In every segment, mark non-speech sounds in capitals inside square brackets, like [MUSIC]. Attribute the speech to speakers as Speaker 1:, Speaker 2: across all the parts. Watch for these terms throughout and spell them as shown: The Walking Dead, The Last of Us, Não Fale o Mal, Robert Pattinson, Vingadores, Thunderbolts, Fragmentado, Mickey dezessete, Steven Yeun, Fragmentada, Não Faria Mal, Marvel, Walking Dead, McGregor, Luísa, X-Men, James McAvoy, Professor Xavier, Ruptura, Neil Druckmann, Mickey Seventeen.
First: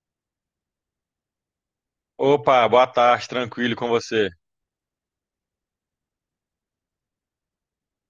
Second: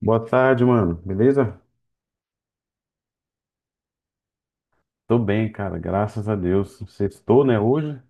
Speaker 1: Boa tarde, mano. Beleza?
Speaker 2: Opa, boa tarde, tranquilo com você?
Speaker 1: Tô bem, cara. Graças a Deus. Sextou, né, hoje?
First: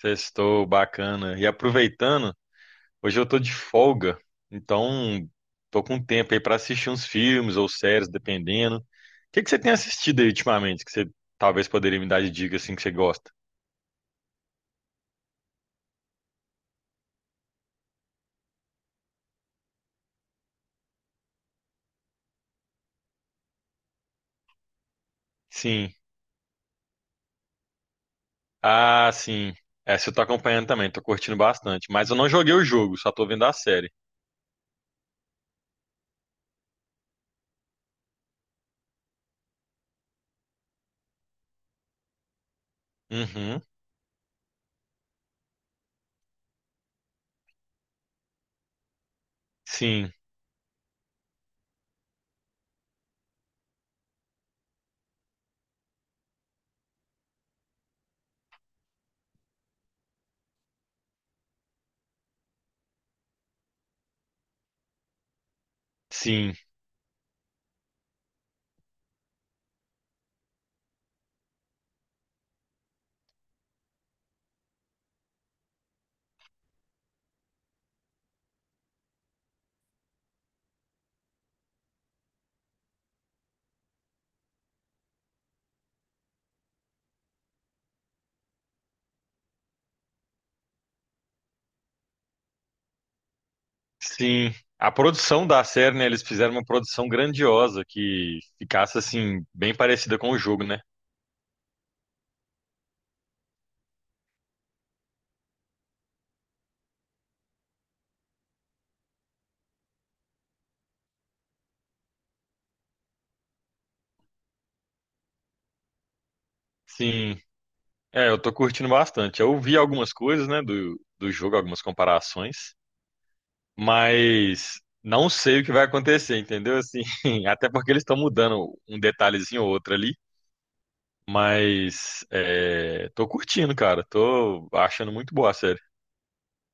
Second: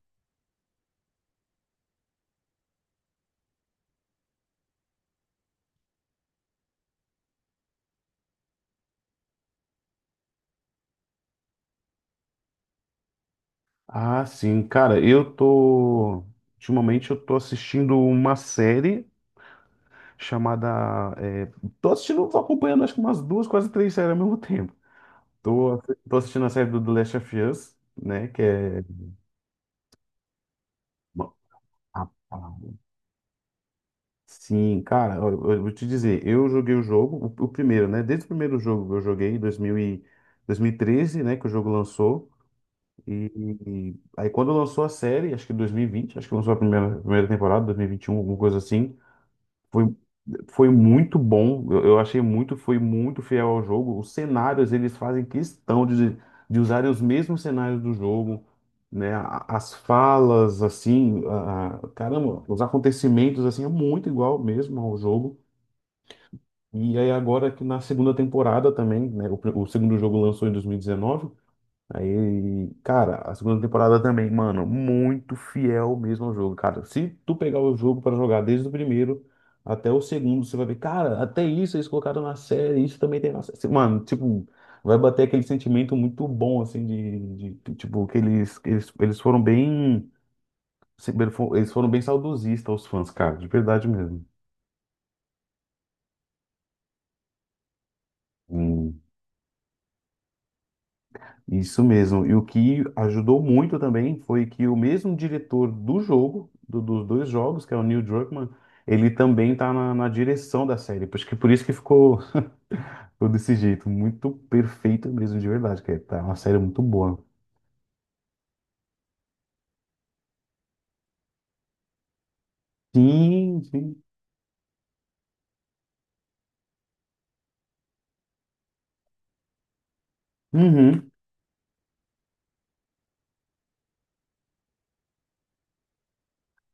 Speaker 2: Sextou, bacana. E aproveitando, hoje eu tô de folga, então tô com tempo aí pra assistir uns filmes ou séries, dependendo. O que que você tem assistido aí ultimamente que você talvez poderia me dar de dica assim que você gosta?
Speaker 1: Ah, sim. Cara, eu tô. Ultimamente eu tô assistindo uma série chamada. Tô assistindo, tô acompanhando acho que umas duas, quase três séries ao mesmo [LAUGHS] tempo. Tô,
Speaker 2: Sim.
Speaker 1: tô assistindo a série do The Last of Us, né? Que é.
Speaker 2: Ah, sim. Essa eu tô acompanhando também, tô curtindo bastante, mas eu não joguei o
Speaker 1: Rapaz,
Speaker 2: jogo, só tô vendo a série.
Speaker 1: sim, cara, olha, eu vou te dizer, eu joguei o jogo, o primeiro, né? Desde o primeiro jogo que eu joguei, em 2013, né? Que o jogo lançou. E
Speaker 2: Uhum.
Speaker 1: e aí quando lançou a série, acho que em 2020, acho que lançou a primeira temporada, 2021, alguma coisa assim, foi,
Speaker 2: Sim.
Speaker 1: foi muito bom. Eu achei muito, foi muito fiel ao jogo. Os cenários, eles fazem questão de usarem os mesmos cenários do jogo, né? As falas, assim, caramba, os acontecimentos, assim, é muito igual mesmo ao jogo.
Speaker 2: Sim.
Speaker 1: E aí agora que na segunda temporada também, né? O segundo jogo lançou em 2019. Aí, cara, a segunda temporada também, mano, muito fiel mesmo ao jogo, cara. Se tu pegar o jogo pra jogar desde o primeiro até o segundo, você vai ver, cara, até isso eles colocaram na série, isso também tem na série. Mano, tipo, vai bater aquele sentimento muito bom, assim, tipo, que eles foram bem saudosistas, os fãs, cara, de verdade mesmo.
Speaker 2: Sim, a produção da série, né, eles fizeram uma produção grandiosa que ficasse
Speaker 1: Hum.
Speaker 2: assim bem parecida com o jogo, né?
Speaker 1: Isso mesmo. E o que ajudou muito também foi que o mesmo diretor do jogo, dos dois jogos, que é o Neil Druckmann, ele também tá na direção da série. Acho que por isso que ficou desse jeito. Muito perfeito mesmo, de verdade. Que é tá uma série muito boa.
Speaker 2: Sim, eu tô curtindo bastante. Eu vi algumas coisas, né, do jogo, algumas comparações,
Speaker 1: Sim, sim.
Speaker 2: mas não sei o que vai acontecer, entendeu? Assim, [LAUGHS] até porque eles estão mudando um detalhezinho ou outro ali,
Speaker 1: Uhum.
Speaker 2: mas tô curtindo, cara. Tô achando muito boa a série.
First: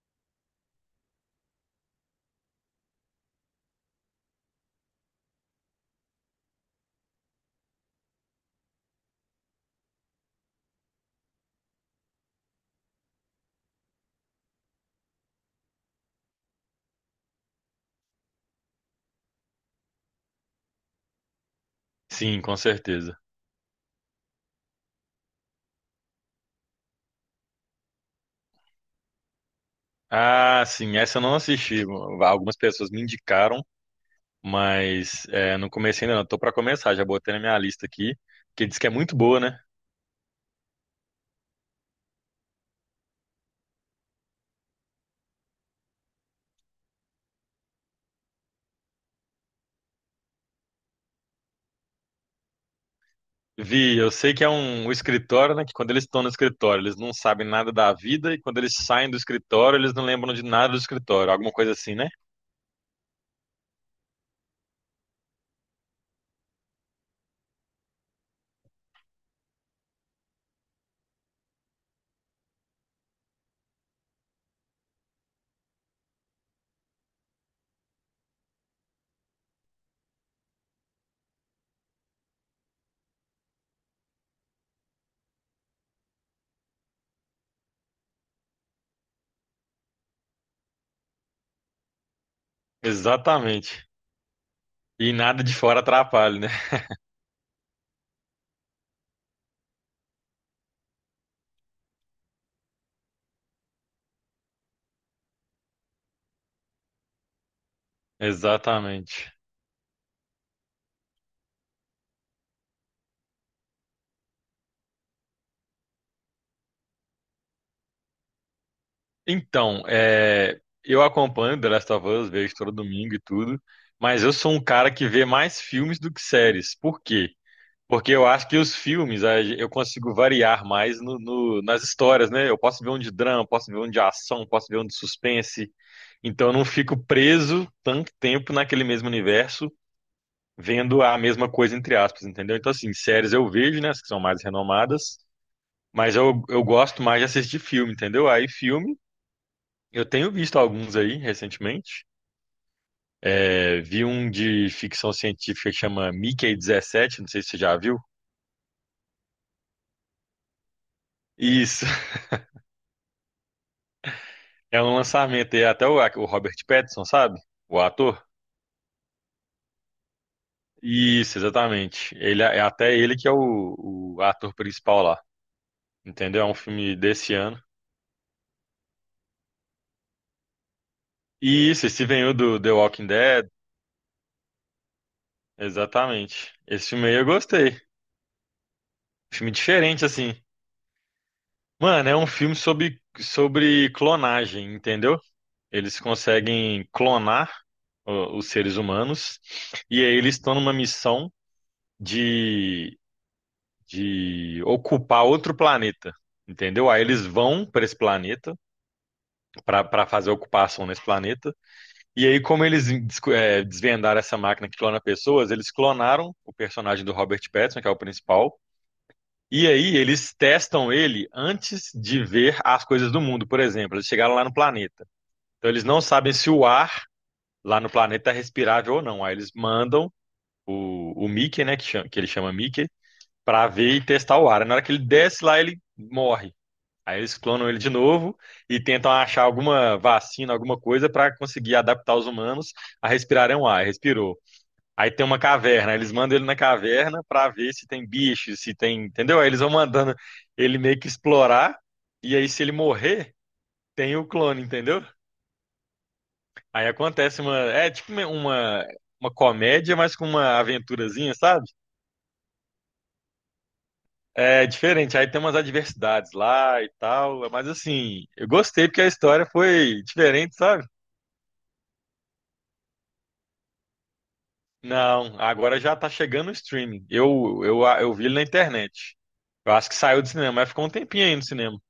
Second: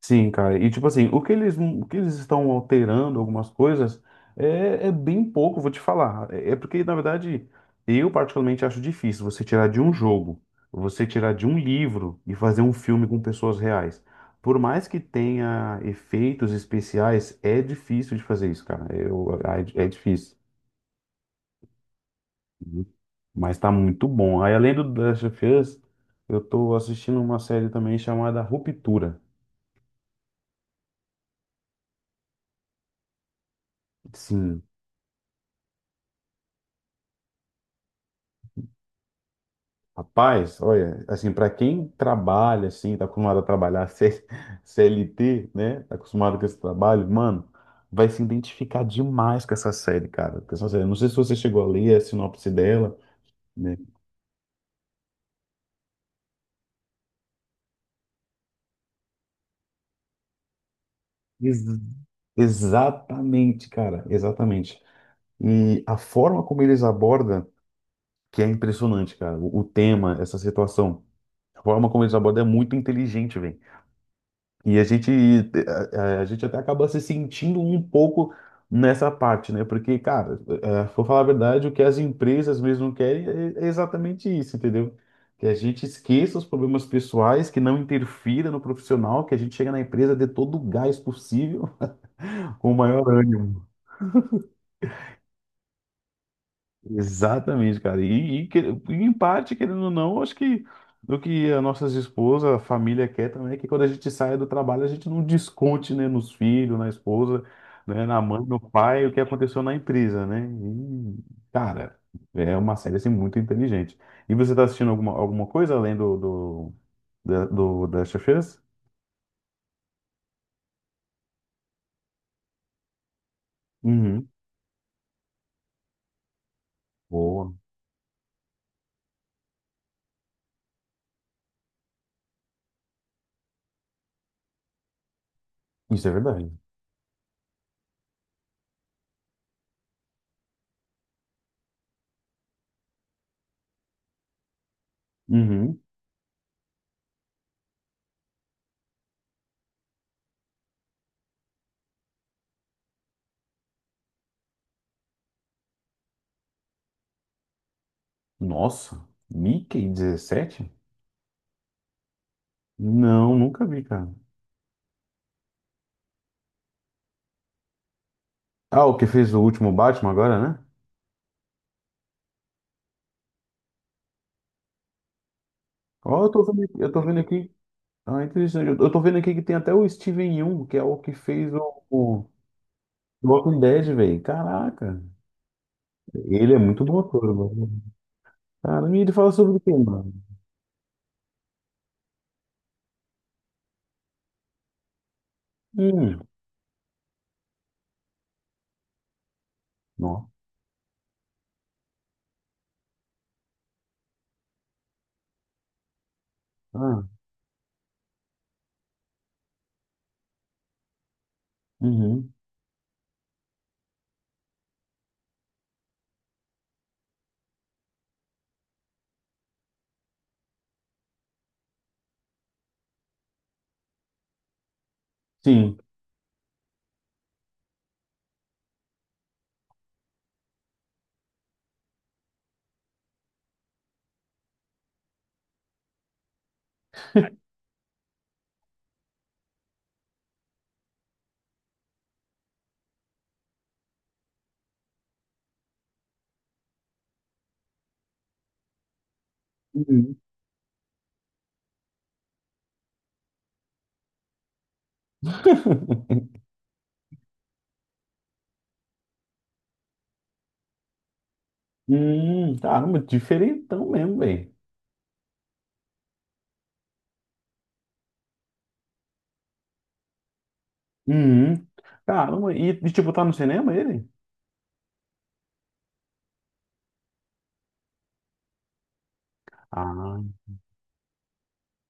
Speaker 1: Sim, cara. E tipo assim, o que eles estão alterando algumas coisas é bem pouco, vou te falar. É porque, na verdade, eu particularmente acho difícil você tirar de um jogo, você tirar de um livro e fazer um filme com pessoas reais. Por mais que tenha efeitos especiais, é difícil de fazer isso, cara. É difícil.
Speaker 2: Sim, com
Speaker 1: Uhum.
Speaker 2: certeza.
Speaker 1: Mas tá muito bom. Aí, além do The Last of Us, eu tô assistindo uma série também chamada Ruptura.
Speaker 2: Ah, sim, essa eu não assisti. Algumas pessoas me indicaram,
Speaker 1: Sim.
Speaker 2: mas não comecei ainda não. Tô pra começar, já botei na minha lista aqui, que diz que é muito boa, né?
Speaker 1: Rapaz, olha, assim, para quem trabalha, assim, tá acostumado a trabalhar [LAUGHS] CLT, né? Tá acostumado com esse trabalho, mano, vai se identificar demais com essa série, cara. Com essa série. Não sei se você chegou a ler a sinopse dela, né?
Speaker 2: Vi, eu sei que é um escritório, né? Que quando eles estão no escritório, eles não sabem nada da vida, e quando eles saem do escritório, eles não lembram de nada do escritório, alguma
Speaker 1: Ex-
Speaker 2: coisa assim, né?
Speaker 1: exatamente, cara, exatamente. E a forma como eles abordam, que é impressionante, cara, o tema, essa situação, a forma como eles abordam é muito inteligente. E a gente, a gente até acaba se sentindo um pouco nessa parte, né? Porque, cara, é, vou falar a verdade, o que as empresas mesmo querem é exatamente isso, entendeu? Que a gente esqueça os problemas pessoais, que não interfira no profissional, que a gente chega na empresa dê todo o gás possível, [LAUGHS] com o maior ânimo.
Speaker 2: Exatamente. E nada de fora atrapalha, né? [LAUGHS]
Speaker 1: Exatamente, cara. E, e em parte, querendo ou não, acho que o que a nossas esposas, a família quer também é que quando a gente saia do trabalho, a gente não desconte, né, nos filhos, na esposa, né, na mãe, no pai, o que
Speaker 2: Exatamente.
Speaker 1: aconteceu na empresa, né? E, cara, é uma série assim muito inteligente. E você tá assistindo alguma coisa além da Chefeiras?
Speaker 2: Então, eu acompanho The Last of Us, vejo todo domingo e tudo, mas
Speaker 1: Uhum.
Speaker 2: eu sou um cara que vê mais filmes do que séries. Por quê?
Speaker 1: Boa.
Speaker 2: Porque eu acho que os filmes a gen- eu consigo variar mais nas histórias, né? Eu posso ver um de drama, posso ver um de ação, posso ver um de suspense.
Speaker 1: Isso é
Speaker 2: Então
Speaker 1: verdade.
Speaker 2: eu não fico preso tanto tempo naquele mesmo universo, vendo a mesma coisa, entre aspas, entendeu? Então, assim, séries eu vejo, né? As que são mais renomadas,
Speaker 1: Uhum.
Speaker 2: mas eu gosto mais de assistir filme, entendeu? Aí, filme, eu tenho visto alguns aí recentemente. É, vi um de ficção científica que chama Mickey dezessete, não sei se você já viu.
Speaker 1: Nossa, Mickey 17.
Speaker 2: Isso.
Speaker 1: Não, nunca vi, cara.
Speaker 2: É um lançamento, e até o Robert Pattinson, sabe? O ator.
Speaker 1: Ah, o que fez o último Batman agora, né?
Speaker 2: Isso, exatamente. Ele é é até ele que é o ator principal lá.
Speaker 1: Ó, eu
Speaker 2: Entendeu?
Speaker 1: tô
Speaker 2: É um
Speaker 1: vendo, eu
Speaker 2: filme
Speaker 1: tô vendo
Speaker 2: desse
Speaker 1: aqui.
Speaker 2: ano.
Speaker 1: Ah, interessante. Eu tô vendo aqui que tem até o Steven Yeun, que é o que fez
Speaker 2: E
Speaker 1: o,
Speaker 2: isso, esse
Speaker 1: o
Speaker 2: veio do The Walking Dead.
Speaker 1: Walking Dead, velho. Caraca.
Speaker 2: Exatamente.
Speaker 1: Ele é muito
Speaker 2: Esse
Speaker 1: bom
Speaker 2: filme aí eu
Speaker 1: ator,
Speaker 2: gostei.
Speaker 1: mano. Cara, e ele fala
Speaker 2: Filme
Speaker 1: sobre o quê,
Speaker 2: diferente,
Speaker 1: mano?
Speaker 2: assim. Mano, é um filme sobre clonagem, entendeu? Eles
Speaker 1: Hum,
Speaker 2: conseguem clonar, ó, os seres humanos. E aí
Speaker 1: nossa.
Speaker 2: eles estão numa missão de ocupar outro planeta. Entendeu? Aí
Speaker 1: Ah,
Speaker 2: eles vão para esse planeta, para fazer a ocupação nesse planeta. E
Speaker 1: uhum.
Speaker 2: aí, como eles desvendaram essa máquina que clona pessoas, eles clonaram o personagem do Robert Pattinson, que é o principal. E aí, eles testam ele antes de ver as coisas do mundo. Por exemplo, eles chegaram lá no planeta. Então,
Speaker 1: Sim.
Speaker 2: eles não sabem se o ar lá no planeta é respirável ou não. Aí, eles mandam o Mickey, né, que que ele chama Mickey, para ver e testar o ar. Aí, na hora que ele desce lá, ele morre. Aí eles clonam ele de novo e tentam achar alguma vacina, alguma coisa para conseguir adaptar os humanos a respirarem o ar. Respirou. Aí tem uma caverna, eles mandam ele na caverna para ver se tem bichos, se tem, entendeu? Aí eles vão mandando
Speaker 1: Uhum.
Speaker 2: ele meio que explorar, e aí se ele morrer, tem o clone, entendeu?
Speaker 1: [LAUGHS]
Speaker 2: Aí acontece uma, é tipo uma comédia, mas com uma aventurazinha, sabe?
Speaker 1: Caramba, diferentão mesmo, velho.
Speaker 2: É diferente. Aí tem umas adversidades lá e tal, mas assim, eu gostei porque a história foi diferente, sabe?
Speaker 1: Uhum. Caramba, tipo, tá no cinema ele?
Speaker 2: Não, agora já tá chegando o streaming. Eu vi ele na internet. Eu acho que
Speaker 1: Ah,
Speaker 2: saiu do cinema, mas ficou um tempinho aí no cinema.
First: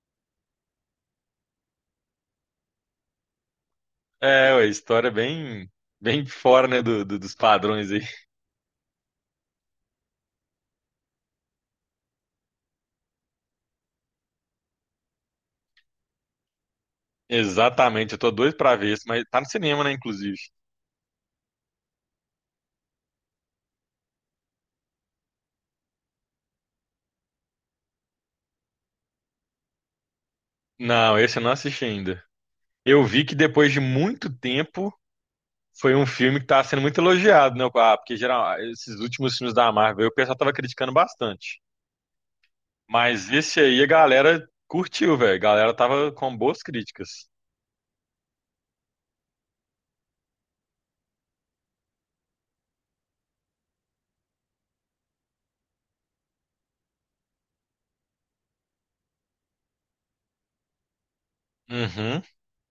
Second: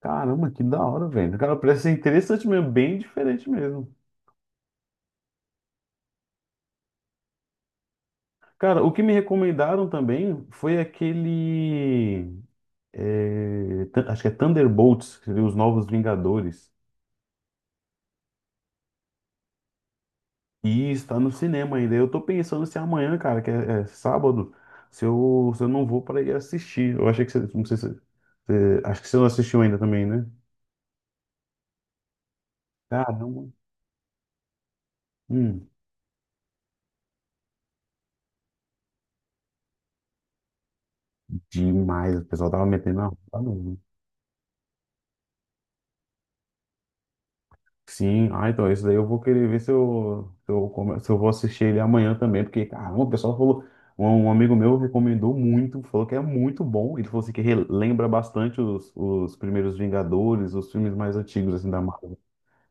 Speaker 1: caramba, que da hora, velho. Cara, parece ser interessante mesmo, bem diferente mesmo.
Speaker 2: É, ué, história é bem fora, né, dos padrões aí. [LAUGHS]
Speaker 1: Cara, o que me recomendaram também foi aquele. Acho que é Thunderbolts, que seria Os Novos Vingadores.
Speaker 2: Exatamente, eu tô doido pra ver isso, mas tá no cinema, né, inclusive.
Speaker 1: E está no cinema ainda. Eu tô pensando se amanhã, cara, que é sábado, se eu não vou para ir assistir. Eu achei que você. Não sei acho que você não assistiu ainda também, né?
Speaker 2: Não, esse eu não assisti ainda. Eu vi que
Speaker 1: Caramba.
Speaker 2: depois de muito tempo
Speaker 1: Hum,
Speaker 2: foi um filme que tá sendo muito elogiado, né? Ah, porque geral, esses últimos filmes da Marvel, o pessoal tava criticando bastante.
Speaker 1: demais. O pessoal tava metendo a
Speaker 2: Mas esse
Speaker 1: roda.
Speaker 2: aí a galera curtiu, velho. A galera tava com boas críticas.
Speaker 1: Sim, ah, então esse daí eu vou querer ver se eu vou assistir ele amanhã também, porque, caramba, o pessoal falou, um amigo meu recomendou muito, falou que é muito bom, ele falou assim que relembra bastante os primeiros Vingadores, os filmes mais antigos, assim, da Marvel,
Speaker 2: Uhum,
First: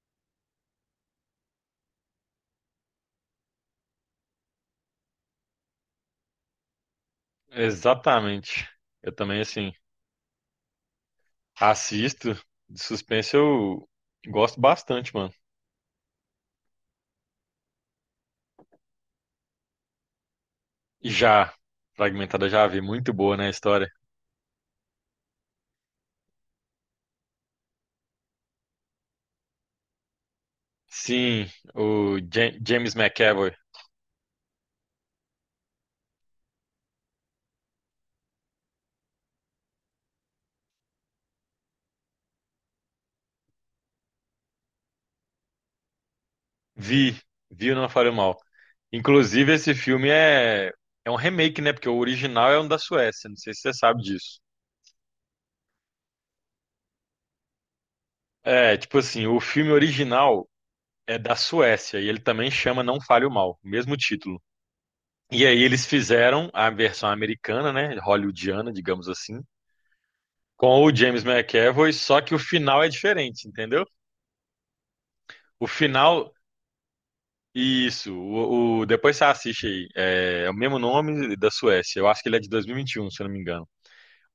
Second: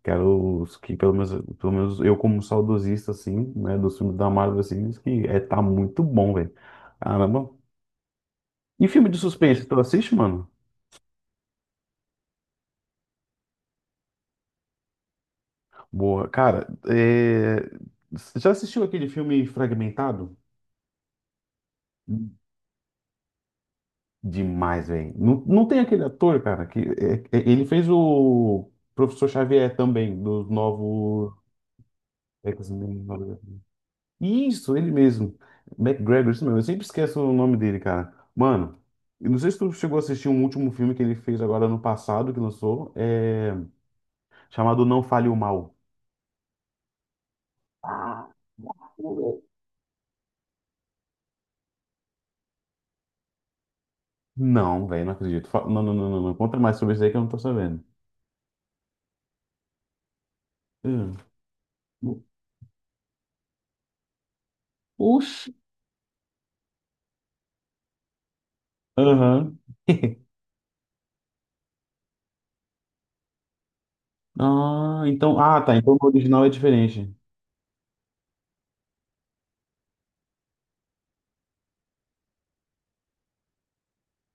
Speaker 1: que eram os que, pelo menos eu como saudosista, assim, né, dos filmes da Marvel, assim, diz que é, tá muito bom, velho, caramba.
Speaker 2: exatamente.
Speaker 1: E filme
Speaker 2: Eu
Speaker 1: de
Speaker 2: também,
Speaker 1: suspense,
Speaker 2: assim,
Speaker 1: tu assiste, mano?
Speaker 2: assisto. De suspense eu gosto bastante, mano.
Speaker 1: Boa, cara, você já assistiu aquele filme Fragmentado?
Speaker 2: E já, Fragmentada já vi, muito boa, né, a história.
Speaker 1: Demais, velho. Não, não tem aquele ator, cara, que ele fez o Professor Xavier também, do novo
Speaker 2: Sim, o James
Speaker 1: X-Men.
Speaker 2: McAvoy.
Speaker 1: Isso, ele mesmo. McGregor, isso mesmo. Eu sempre esqueço o nome dele, cara. Mano, eu não sei se tu chegou a assistir um último filme que ele fez agora no passado, que lançou, chamado Não Fale o Mal.
Speaker 2: Vi, vi o Não Faria
Speaker 1: Ah,
Speaker 2: Mal. Inclusive, esse filme é um remake, né? Porque o original é um da Suécia, não sei se você sabe disso.
Speaker 1: não, velho, não acredito. Não, não, não, não, não. Conta mais sobre isso aí que eu não tô sabendo.
Speaker 2: É, tipo assim, o filme original
Speaker 1: Hum.
Speaker 2: é da Suécia e ele também chama Não Fale o Mal, mesmo título. E
Speaker 1: Oxi.
Speaker 2: aí eles fizeram a versão americana, né? Hollywoodiana, digamos assim,
Speaker 1: Aham. [LAUGHS]
Speaker 2: com o James McAvoy, só que o final é diferente, entendeu?
Speaker 1: Ah, então. Ah,
Speaker 2: O
Speaker 1: tá. Então o
Speaker 2: final.
Speaker 1: original é diferente.
Speaker 2: Isso, depois você assiste aí. É, é o mesmo nome da Suécia. Eu acho que ele é de 2021, se eu não me engano.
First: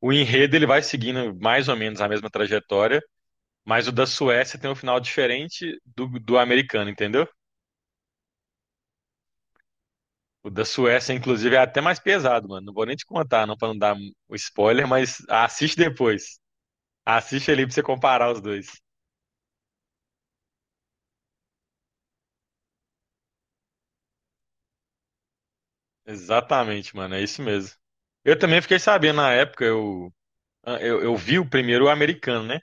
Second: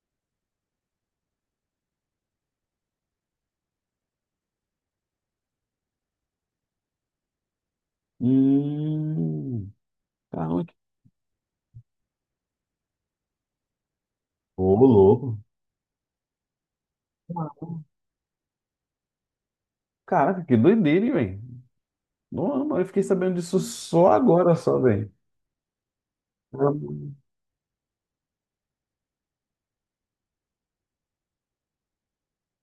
Speaker 2: O enredo ele vai seguindo mais ou menos a mesma trajetória, mas o da Suécia tem um final diferente do americano, entendeu?
Speaker 1: Hum.
Speaker 2: O
Speaker 1: Caramba.
Speaker 2: da Suécia, inclusive, é até mais pesado, mano. Não vou nem te contar, não, pra não dar o
Speaker 1: Ô,
Speaker 2: spoiler, mas
Speaker 1: louco.
Speaker 2: assiste depois. Assiste ali pra você comparar os dois.
Speaker 1: Caraca, que doideira, hein, velho. Não, eu fiquei sabendo disso só agora, só, velho.
Speaker 2: Exatamente, mano, é isso mesmo. Eu também fiquei sabendo na época, eu vi o primeiro americano, né?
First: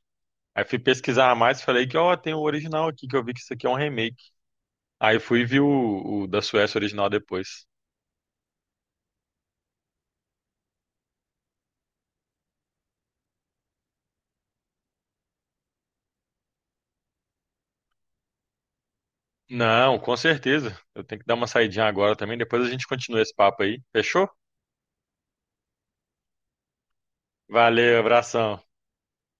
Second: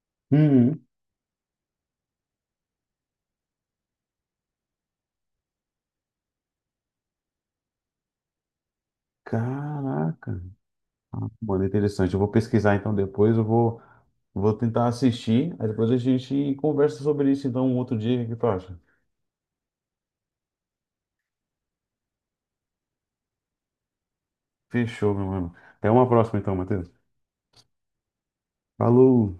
Speaker 2: Aí fui
Speaker 1: Hum.
Speaker 2: pesquisar mais e falei que, ó, tem o original aqui, que eu vi que isso aqui é um remake. Aí fui ver o da Suécia original depois.
Speaker 1: Caraca. Mano, interessante. Eu vou pesquisar então depois. Eu vou tentar assistir. Aí depois a gente conversa sobre isso então um outro dia. O que tu acha?
Speaker 2: Não, com certeza. Eu tenho que dar uma saidinha agora também, depois a gente continua esse papo aí. Fechou?
Speaker 1: Fechou, meu mano. Até uma próxima então, Matheus.
Speaker 2: Valeu, abração.
Speaker 1: Falou.